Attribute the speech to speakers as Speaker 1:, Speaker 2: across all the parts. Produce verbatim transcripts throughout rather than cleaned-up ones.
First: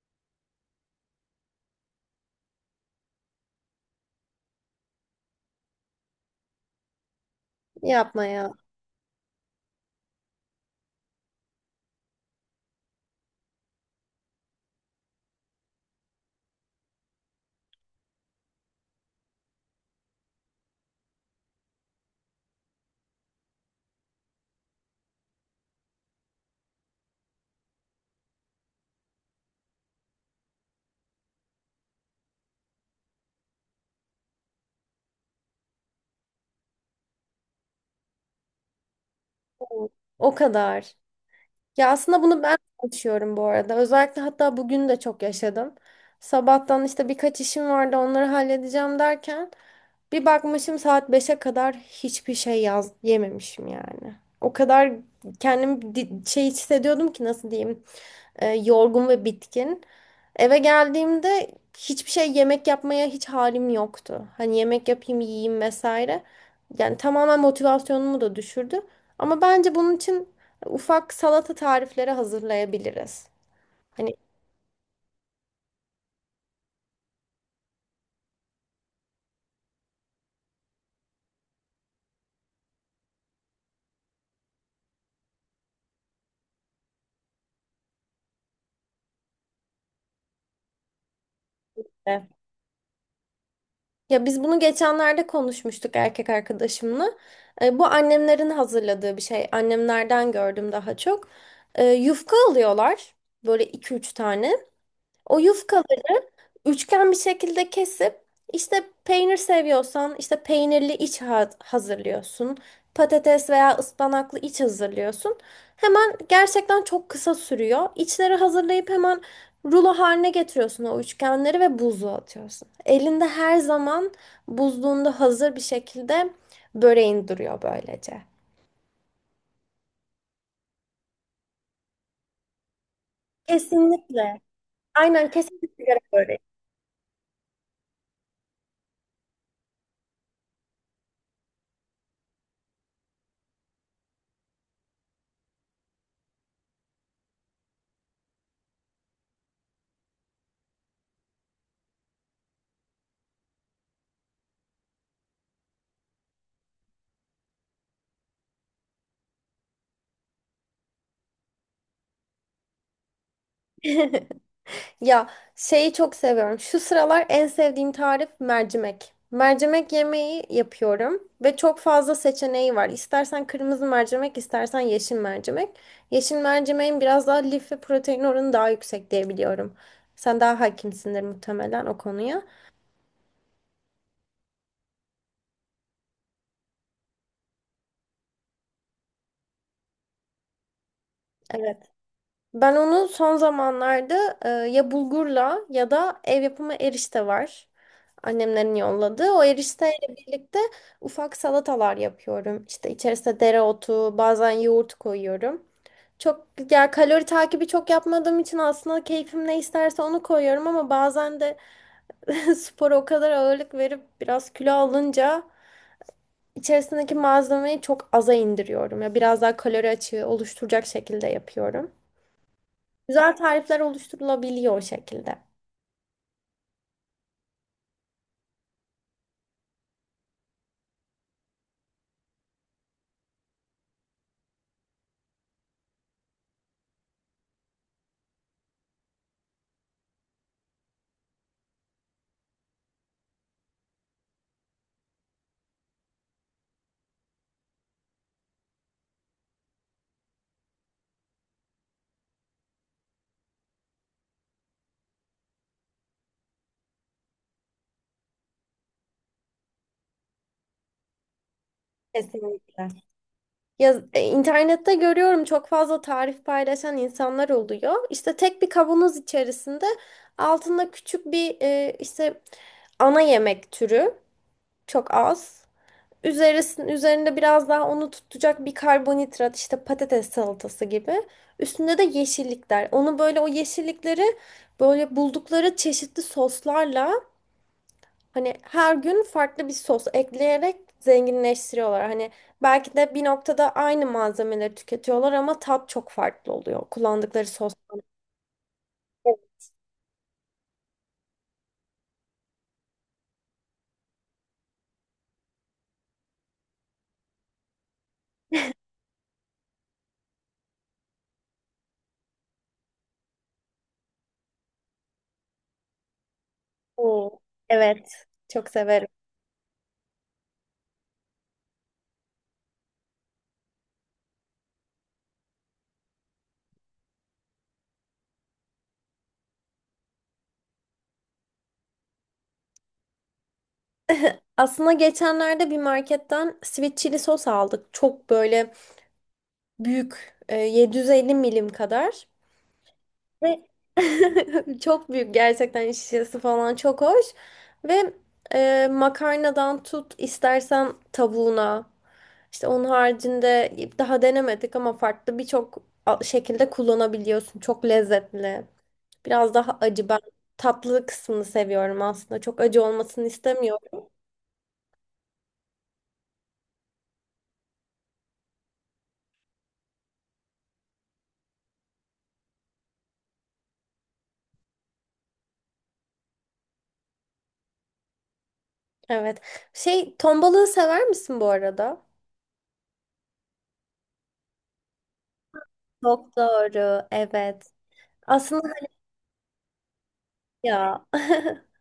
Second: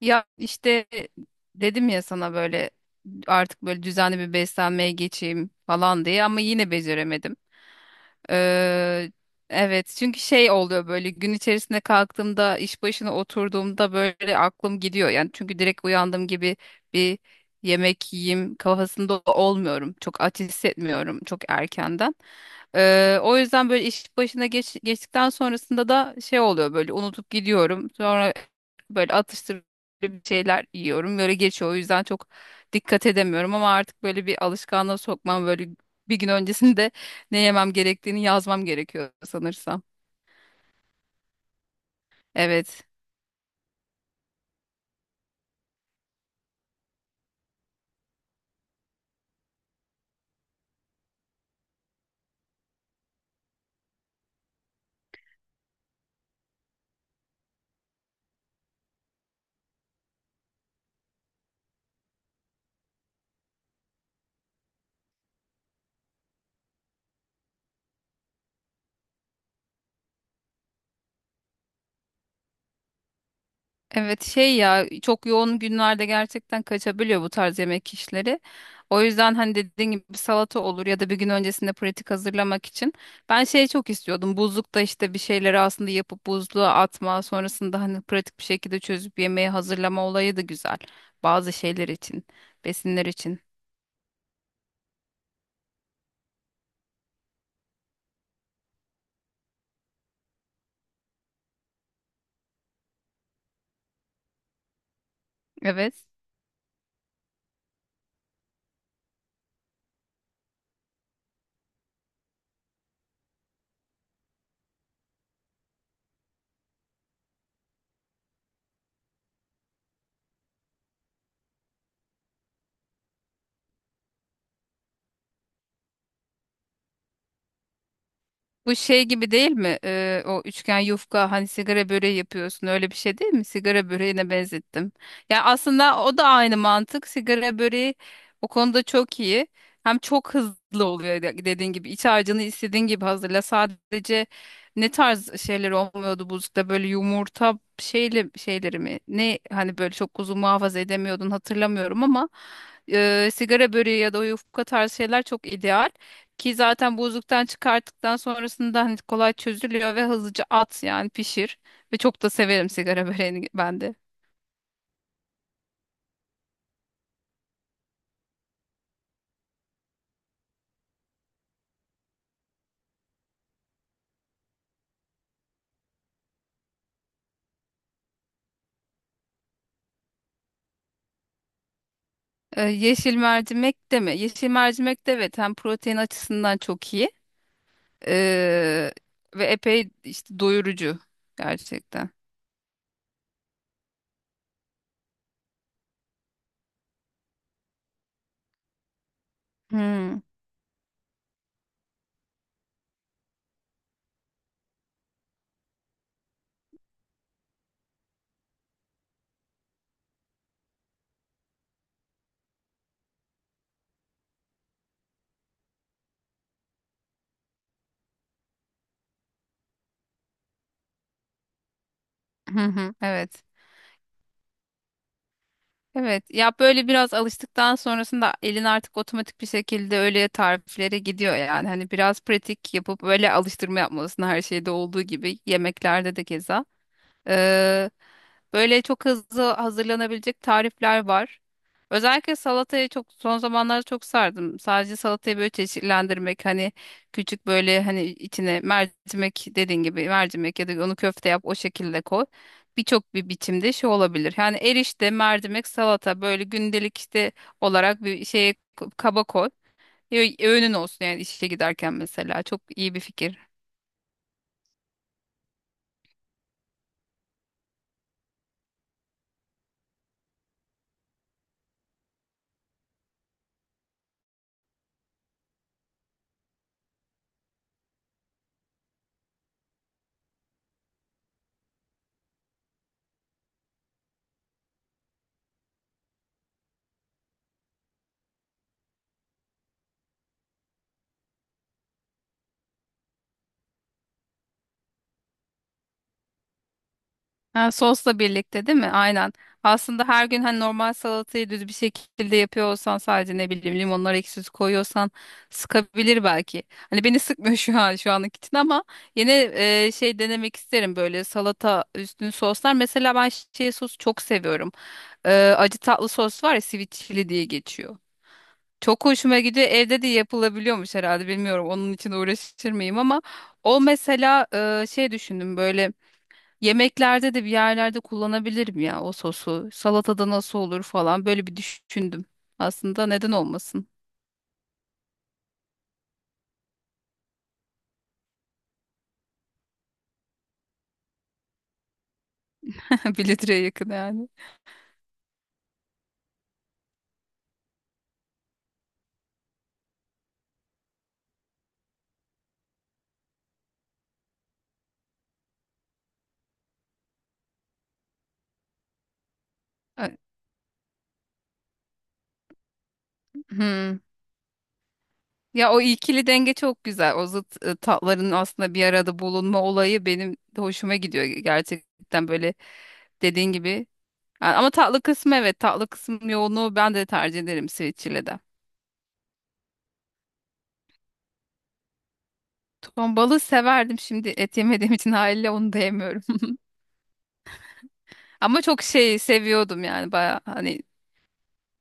Speaker 1: Ya işte dedim ya sana böyle artık böyle düzenli bir beslenmeye geçeyim falan diye ama yine beceremedim.
Speaker 2: Yapma ya.
Speaker 1: Eee, evet çünkü şey oluyor böyle gün içerisinde kalktığımda iş başına oturduğumda böyle aklım gidiyor. Yani çünkü direkt uyandığım gibi bir yemek yiyeyim kafasında olmuyorum. Çok aç hissetmiyorum çok erkenden. Eee, o yüzden böyle iş başına geç, geçtikten sonrasında da şey oluyor böyle unutup gidiyorum. Sonra böyle atıştırıcı bir şeyler yiyorum. Böyle geçiyor. O yüzden çok dikkat edemiyorum ama artık böyle bir alışkanlığa sokmam böyle bir gün öncesinde ne yemem gerektiğini yazmam gerekiyor sanırsam.
Speaker 2: O o kadar. Ya aslında bunu ben
Speaker 1: Evet.
Speaker 2: de yaşıyorum bu arada. Özellikle hatta bugün de çok yaşadım. Sabahtan işte birkaç işim vardı onları halledeceğim derken bir bakmışım saat beşe kadar hiçbir şey yaz yememişim yani. O kadar kendimi di- şey hissediyordum ki nasıl diyeyim e, yorgun ve bitkin. Eve geldiğimde hiçbir şey yemek yapmaya hiç halim yoktu. Hani yemek yapayım yiyeyim vesaire. Yani tamamen motivasyonumu da düşürdü. Ama bence bunun için ufak salata tarifleri hazırlayabiliriz. Hani.
Speaker 1: Evet, şey ya çok yoğun günlerde gerçekten kaçabiliyor bu tarz yemek işleri. O yüzden hani dediğin gibi bir salata olur ya da bir gün öncesinde pratik hazırlamak için. Ben şey çok istiyordum. Buzlukta işte bir şeyleri aslında yapıp buzluğa atma, sonrasında hani pratik bir şekilde çözüp yemeği hazırlama olayı da güzel. Bazı şeyler için,
Speaker 2: Evet.
Speaker 1: besinler için.
Speaker 2: Ya biz bunu geçenlerde konuşmuştuk erkek arkadaşımla. E, bu annemlerin hazırladığı bir şey. Annemlerden gördüm daha çok. E, yufka alıyorlar. Böyle iki üç tane. O yufka
Speaker 1: Evet.
Speaker 2: üçgen bir şekilde kesip işte peynir seviyorsan işte peynirli iç ha- hazırlıyorsun. Patates veya ıspanaklı iç hazırlıyorsun. Hemen gerçekten çok kısa sürüyor. İçleri hazırlayıp hemen rulo haline getiriyorsun o üçgenleri ve buzluğa atıyorsun. Elinde her zaman buzluğunda hazır bir şekilde böreğin duruyor böylece.
Speaker 1: Bu şey gibi değil mi? Ee, o üçgen yufka hani sigara böreği yapıyorsun öyle bir şey değil mi? Sigara böreğine
Speaker 2: Kesinlikle.
Speaker 1: benzettim.
Speaker 2: Aynen
Speaker 1: Yani
Speaker 2: kesinlikle
Speaker 1: aslında o da
Speaker 2: böreği.
Speaker 1: aynı mantık. Sigara böreği o konuda çok iyi. Hem çok hızlı oluyor de- dediğin gibi. İç harcını istediğin gibi hazırla. Sadece ne tarz şeyler olmuyordu buzlukta böyle yumurta şeyle şeyleri mi? Ne hani böyle çok uzun muhafaza edemiyordun hatırlamıyorum ama e, sigara böreği ya da o yufka tarzı şeyler çok ideal. Ki zaten buzluktan çıkarttıktan sonrasında hani kolay çözülüyor ve hızlıca at yani pişir. Ve çok da severim sigara böreğini ben de.
Speaker 2: Ya şeyi çok seviyorum. Şu sıralar en sevdiğim tarif mercimek. Mercimek yemeği yapıyorum ve çok fazla seçeneği var. İstersen kırmızı mercimek, istersen yeşil mercimek. Yeşil mercimeğin biraz daha lif ve protein oranı daha yüksek diye biliyorum. Sen daha hakimsindir muhtemelen o konuya.
Speaker 1: Ee, yeşil mercimek de mi? Yeşil mercimek de evet hem protein açısından çok iyi. Ee, ve epey işte doyurucu
Speaker 2: Evet.
Speaker 1: gerçekten.
Speaker 2: Ben onu son zamanlarda e, ya bulgurla ya da ev yapımı erişte var. Annemlerin yolladığı. O erişteyle
Speaker 1: Hmm.
Speaker 2: birlikte ufak salatalar yapıyorum. İşte içerisine dereotu, bazen yoğurt koyuyorum. Çok ya kalori takibi çok yapmadığım için aslında keyfim ne isterse onu koyuyorum ama bazen de spora o kadar ağırlık verip biraz kilo alınca içerisindeki malzemeyi çok aza indiriyorum. Ya biraz daha kalori açığı oluşturacak şekilde yapıyorum.
Speaker 1: Hı hı,
Speaker 2: Güzel
Speaker 1: evet.
Speaker 2: tarifler oluşturulabiliyor o şekilde.
Speaker 1: Evet, ya böyle biraz alıştıktan sonrasında elin artık otomatik bir şekilde öyle tariflere gidiyor yani hani biraz pratik yapıp böyle alıştırma yapmalısın her şeyde olduğu gibi yemeklerde de keza. Ee, böyle çok hızlı hazırlanabilecek tarifler var. Özellikle salatayı çok son zamanlarda çok sardım. Sadece salatayı böyle çeşitlendirmek hani küçük böyle hani içine mercimek dediğin gibi mercimek ya da onu köfte yap o şekilde koy. Birçok bir biçimde şey olabilir. Yani erişte, mercimek, salata böyle gündelik işte olarak bir şeye kaba koy. Ö- Öğünün olsun yani işe giderken mesela. Çok
Speaker 2: Kesinlikle.
Speaker 1: iyi bir fikir.
Speaker 2: Ya, e, internette görüyorum çok fazla tarif paylaşan insanlar oluyor. İşte tek bir kavanoz içerisinde altında küçük bir e, işte ana yemek türü çok az. Üzerisinin üzerinde biraz daha onu tutacak bir karbonhidrat işte patates salatası gibi. Üstünde de yeşillikler. Onu böyle o yeşillikleri böyle buldukları çeşitli soslarla hani her gün farklı bir sos ekleyerek zenginleştiriyorlar. Hani belki de bir noktada aynı malzemeleri tüketiyorlar ama tat çok farklı oluyor. Kullandıkları
Speaker 1: Ha,
Speaker 2: sos.
Speaker 1: sosla birlikte değil mi? Aynen. Aslında her gün hani normal salatayı düz bir şekilde yapıyor olsan sadece ne bileyim limonları ekşisi koyuyorsan sıkabilir belki. Hani beni sıkmıyor şu an şu anlık için ama yine e, şey denemek isterim böyle salata üstüne soslar. Mesela ben şey sosu çok seviyorum. E, acı tatlı sos var ya sweet chili
Speaker 2: Oo,
Speaker 1: diye geçiyor.
Speaker 2: evet. Çok
Speaker 1: Çok
Speaker 2: severim.
Speaker 1: hoşuma gidiyor. Evde de yapılabiliyormuş herhalde bilmiyorum. Onun için uğraşır mıyım ama o mesela e, şey düşündüm böyle yemeklerde de bir yerlerde kullanabilirim ya o sosu. Salatada nasıl olur falan böyle bir düşündüm. Aslında neden olmasın?
Speaker 2: Aslında geçenlerde bir marketten sweet chili sos aldık. Çok böyle büyük. e, yedi yüz elli milim kadar.
Speaker 1: Bir
Speaker 2: Ve
Speaker 1: litreye yakın yani.
Speaker 2: çok büyük gerçekten şişesi falan çok hoş. Ve e, makarnadan tut istersen tavuğuna. İşte onun haricinde daha denemedik ama farklı birçok a- şekilde kullanabiliyorsun. Çok lezzetli. Biraz daha acı.
Speaker 1: Ö-
Speaker 2: Ben tatlı kısmını seviyorum aslında. Çok acı olmasını
Speaker 1: Hmm.
Speaker 2: istemiyorum.
Speaker 1: Ya o ikili denge çok güzel. O zıt e, tatların aslında bir arada bulunma olayı benim de hoşuma gidiyor gerçekten böyle dediğin gibi. Yani ama tatlı kısmı evet tatlı kısmı yoğunluğu ben de tercih ederim switch ile de.
Speaker 2: Evet. Şey, ton balığı sever misin bu arada?
Speaker 1: Ton balığı severdim, şimdi et yemediğim için haliyle onu da yemiyorum.
Speaker 2: Çok doğru. Evet.
Speaker 1: Ama
Speaker 2: Aslında
Speaker 1: çok şey seviyordum yani baya hani
Speaker 2: ya.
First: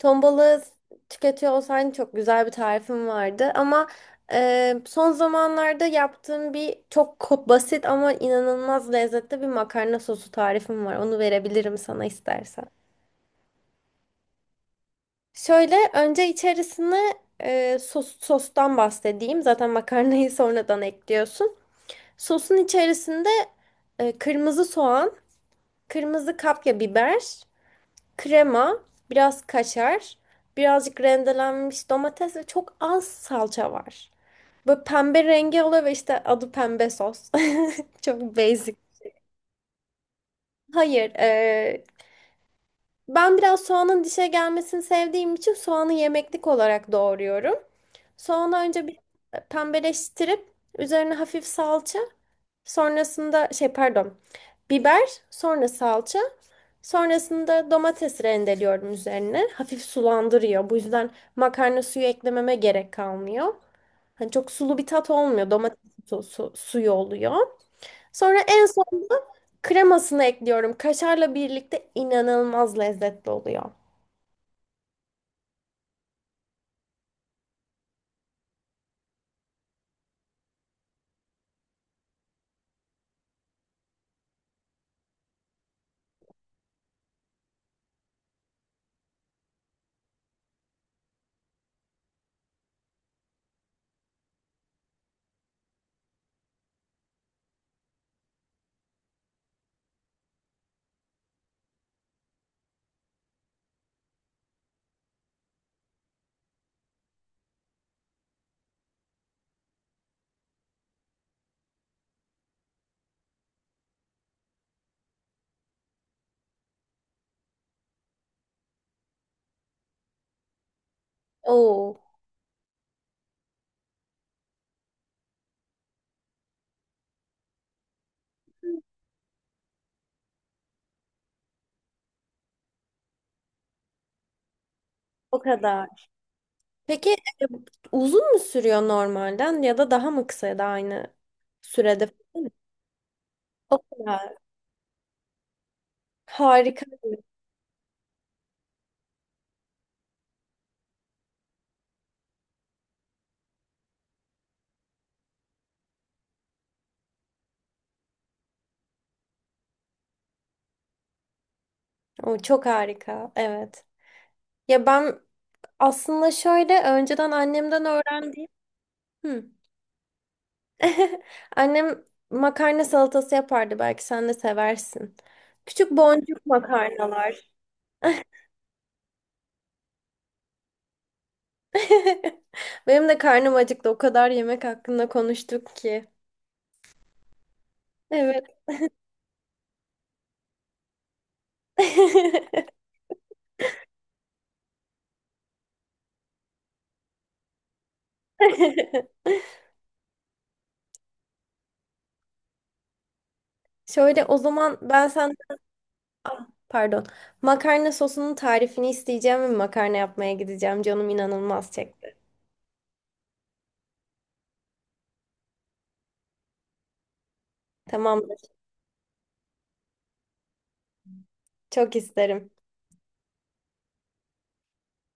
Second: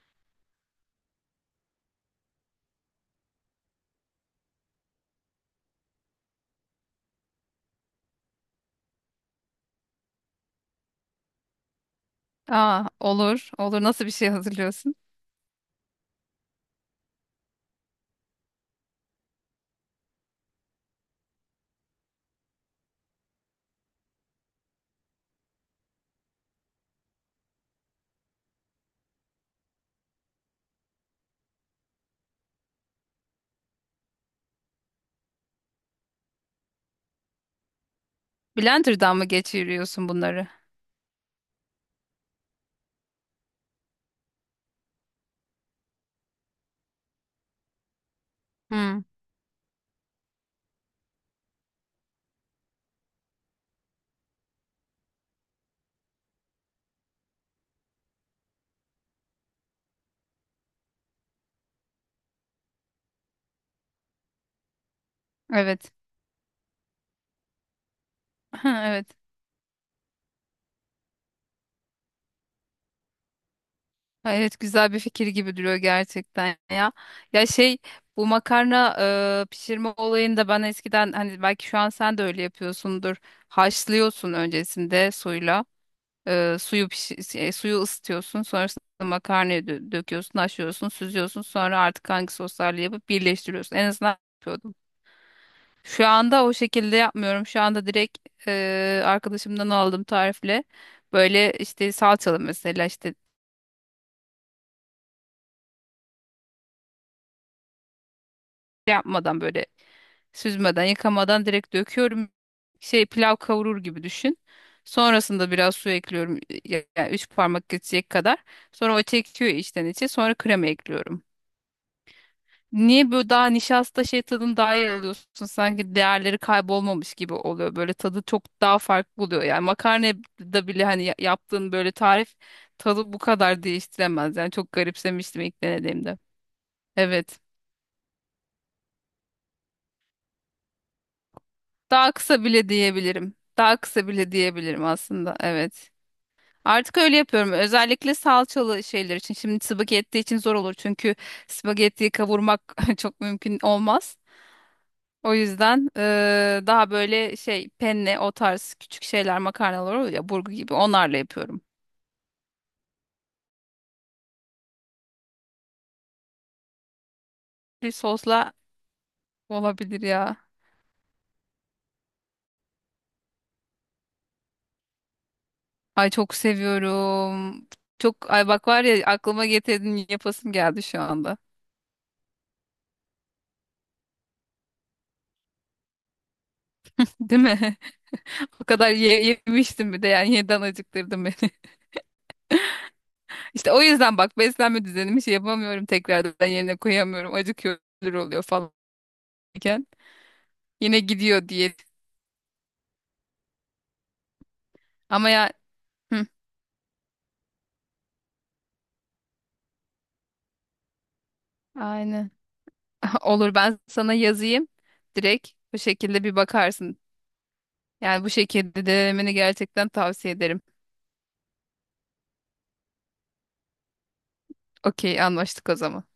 Speaker 2: Ton balığı tüketiyor olsaydın çok güzel bir tarifim vardı. Ama e, son zamanlarda yaptığım bir çok ko- basit ama inanılmaz lezzetli bir makarna sosu tarifim var. Onu verebilirim sana istersen.
Speaker 1: Aa, olur. Olur. Nasıl bir şey hazırlıyorsun?
Speaker 2: Şöyle önce içerisine e, sos, sostan bahsedeyim. Zaten makarnayı sonradan ekliyorsun. Sosun içerisinde e, kırmızı soğan, kırmızı kapya biber. Krema, biraz kaşar, birazcık rendelenmiş domates ve çok az salça var. Böyle pembe rengi oluyor ve işte adı pembe sos. Çok basic.
Speaker 1: Blender'dan mı geçiriyorsun bunları?
Speaker 2: Hayır, eee, ben biraz soğanın dişe gelmesini sevdiğim için soğanı yemeklik olarak doğruyorum. Soğanı önce bir
Speaker 1: Hmm,
Speaker 2: pembeleştirip üzerine hafif salça. Sonrasında şey pardon. Biber, sonra salça. Sonrasında domates rendeliyorum üzerine. Hafif sulandırıyor. Bu yüzden makarna suyu eklememe gerek kalmıyor. Hani çok sulu bir tat olmuyor. Domates
Speaker 1: evet.
Speaker 2: su- su- suyu oluyor. Sonra en
Speaker 1: Ha, evet.
Speaker 2: sonunda kremasını ekliyorum. Kaşarla birlikte inanılmaz lezzetli oluyor.
Speaker 1: Ha, evet, güzel bir fikir gibi duruyor gerçekten ya. Ya şey bu makarna e, pişirme olayında ben eskiden hani belki şu an sen de öyle yapıyorsundur. Haşlıyorsun öncesinde suyla. E, suyu pişi- e, suyu ısıtıyorsun. Sonrasında makarnayı dö- döküyorsun, haşlıyorsun, süzüyorsun. Sonra artık hangi soslarla yapıp birleştiriyorsun. En azından şu anda o şekilde yapmıyorum. Şu anda direkt e, arkadaşımdan aldığım tarifle. Böyle işte salçalı mesela işte şey yapmadan böyle süzmeden yıkamadan direkt döküyorum. Şey pilav kavurur gibi düşün. Sonrasında biraz su ekliyorum. e, Yani üç parmak geçecek kadar. Sonra o çekiyor içten içe. Sonra krema ekliyorum.
Speaker 2: Oo,
Speaker 1: Niye böyle daha nişasta şey tadını daha iyi alıyorsun? Sanki değerleri kaybolmamış gibi oluyor. Böyle tadı çok daha farklı oluyor. Yani makarnada bile hani ya- yaptığın böyle tarif tadı bu kadar değiştiremez. Yani çok
Speaker 2: o
Speaker 1: garipsemiştim ilk
Speaker 2: kadar.
Speaker 1: denediğimde.
Speaker 2: Peki
Speaker 1: Evet.
Speaker 2: e, uzun mu sürüyor normalden ya da daha mı kısa ya da aynı sürede?
Speaker 1: Daha kısa bile diyebilirim. Daha
Speaker 2: O
Speaker 1: kısa bile
Speaker 2: kadar.
Speaker 1: diyebilirim aslında. Evet.
Speaker 2: Harika.
Speaker 1: Artık öyle yapıyorum. Özellikle salçalı şeyler için. Şimdi spagetti için zor olur. Çünkü spagettiyi kavurmak çok mümkün olmaz. O yüzden eee, daha böyle şey penne o tarz küçük şeyler makarnalar oluyor ya burgu gibi onlarla yapıyorum.
Speaker 2: O çok harika. Evet. Ya ben aslında şöyle önceden annemden
Speaker 1: Bir
Speaker 2: öğrendiğim.
Speaker 1: sosla
Speaker 2: Hı.
Speaker 1: olabilir ya.
Speaker 2: Annem makarna salatası yapardı. Belki sen de seversin. Küçük
Speaker 1: Ay çok
Speaker 2: boncuk makarnalar.
Speaker 1: seviyorum. Çok ay bak var ya aklıma getirdin yapasım geldi şu anda.
Speaker 2: Benim de karnım acıktı. O kadar yemek hakkında konuştuk ki.
Speaker 1: Değil mi?
Speaker 2: Evet.
Speaker 1: O kadar ye- yemiştim bir de yani yeniden acıktırdın beni. İşte o yüzden bak beslenme düzenimi şey yapamıyorum tekrardan yerine koyamıyorum. Acıkıyor ölür oluyor falan iken yine gidiyor diye.
Speaker 2: Şöyle o zaman ben
Speaker 1: Ama
Speaker 2: sen.
Speaker 1: ya Hı,
Speaker 2: Ah, pardon. Makarna sosunun tarifini isteyeceğim ve makarna yapmaya gideceğim. Canım inanılmaz çekti.
Speaker 1: aynen. Olur, ben sana yazayım. Direkt bu şekilde bir bakarsın.
Speaker 2: Tamam.
Speaker 1: Yani bu şekilde denemeni gerçekten tavsiye ederim.
Speaker 2: Çok isterim.
Speaker 1: Okey, anlaştık o zaman.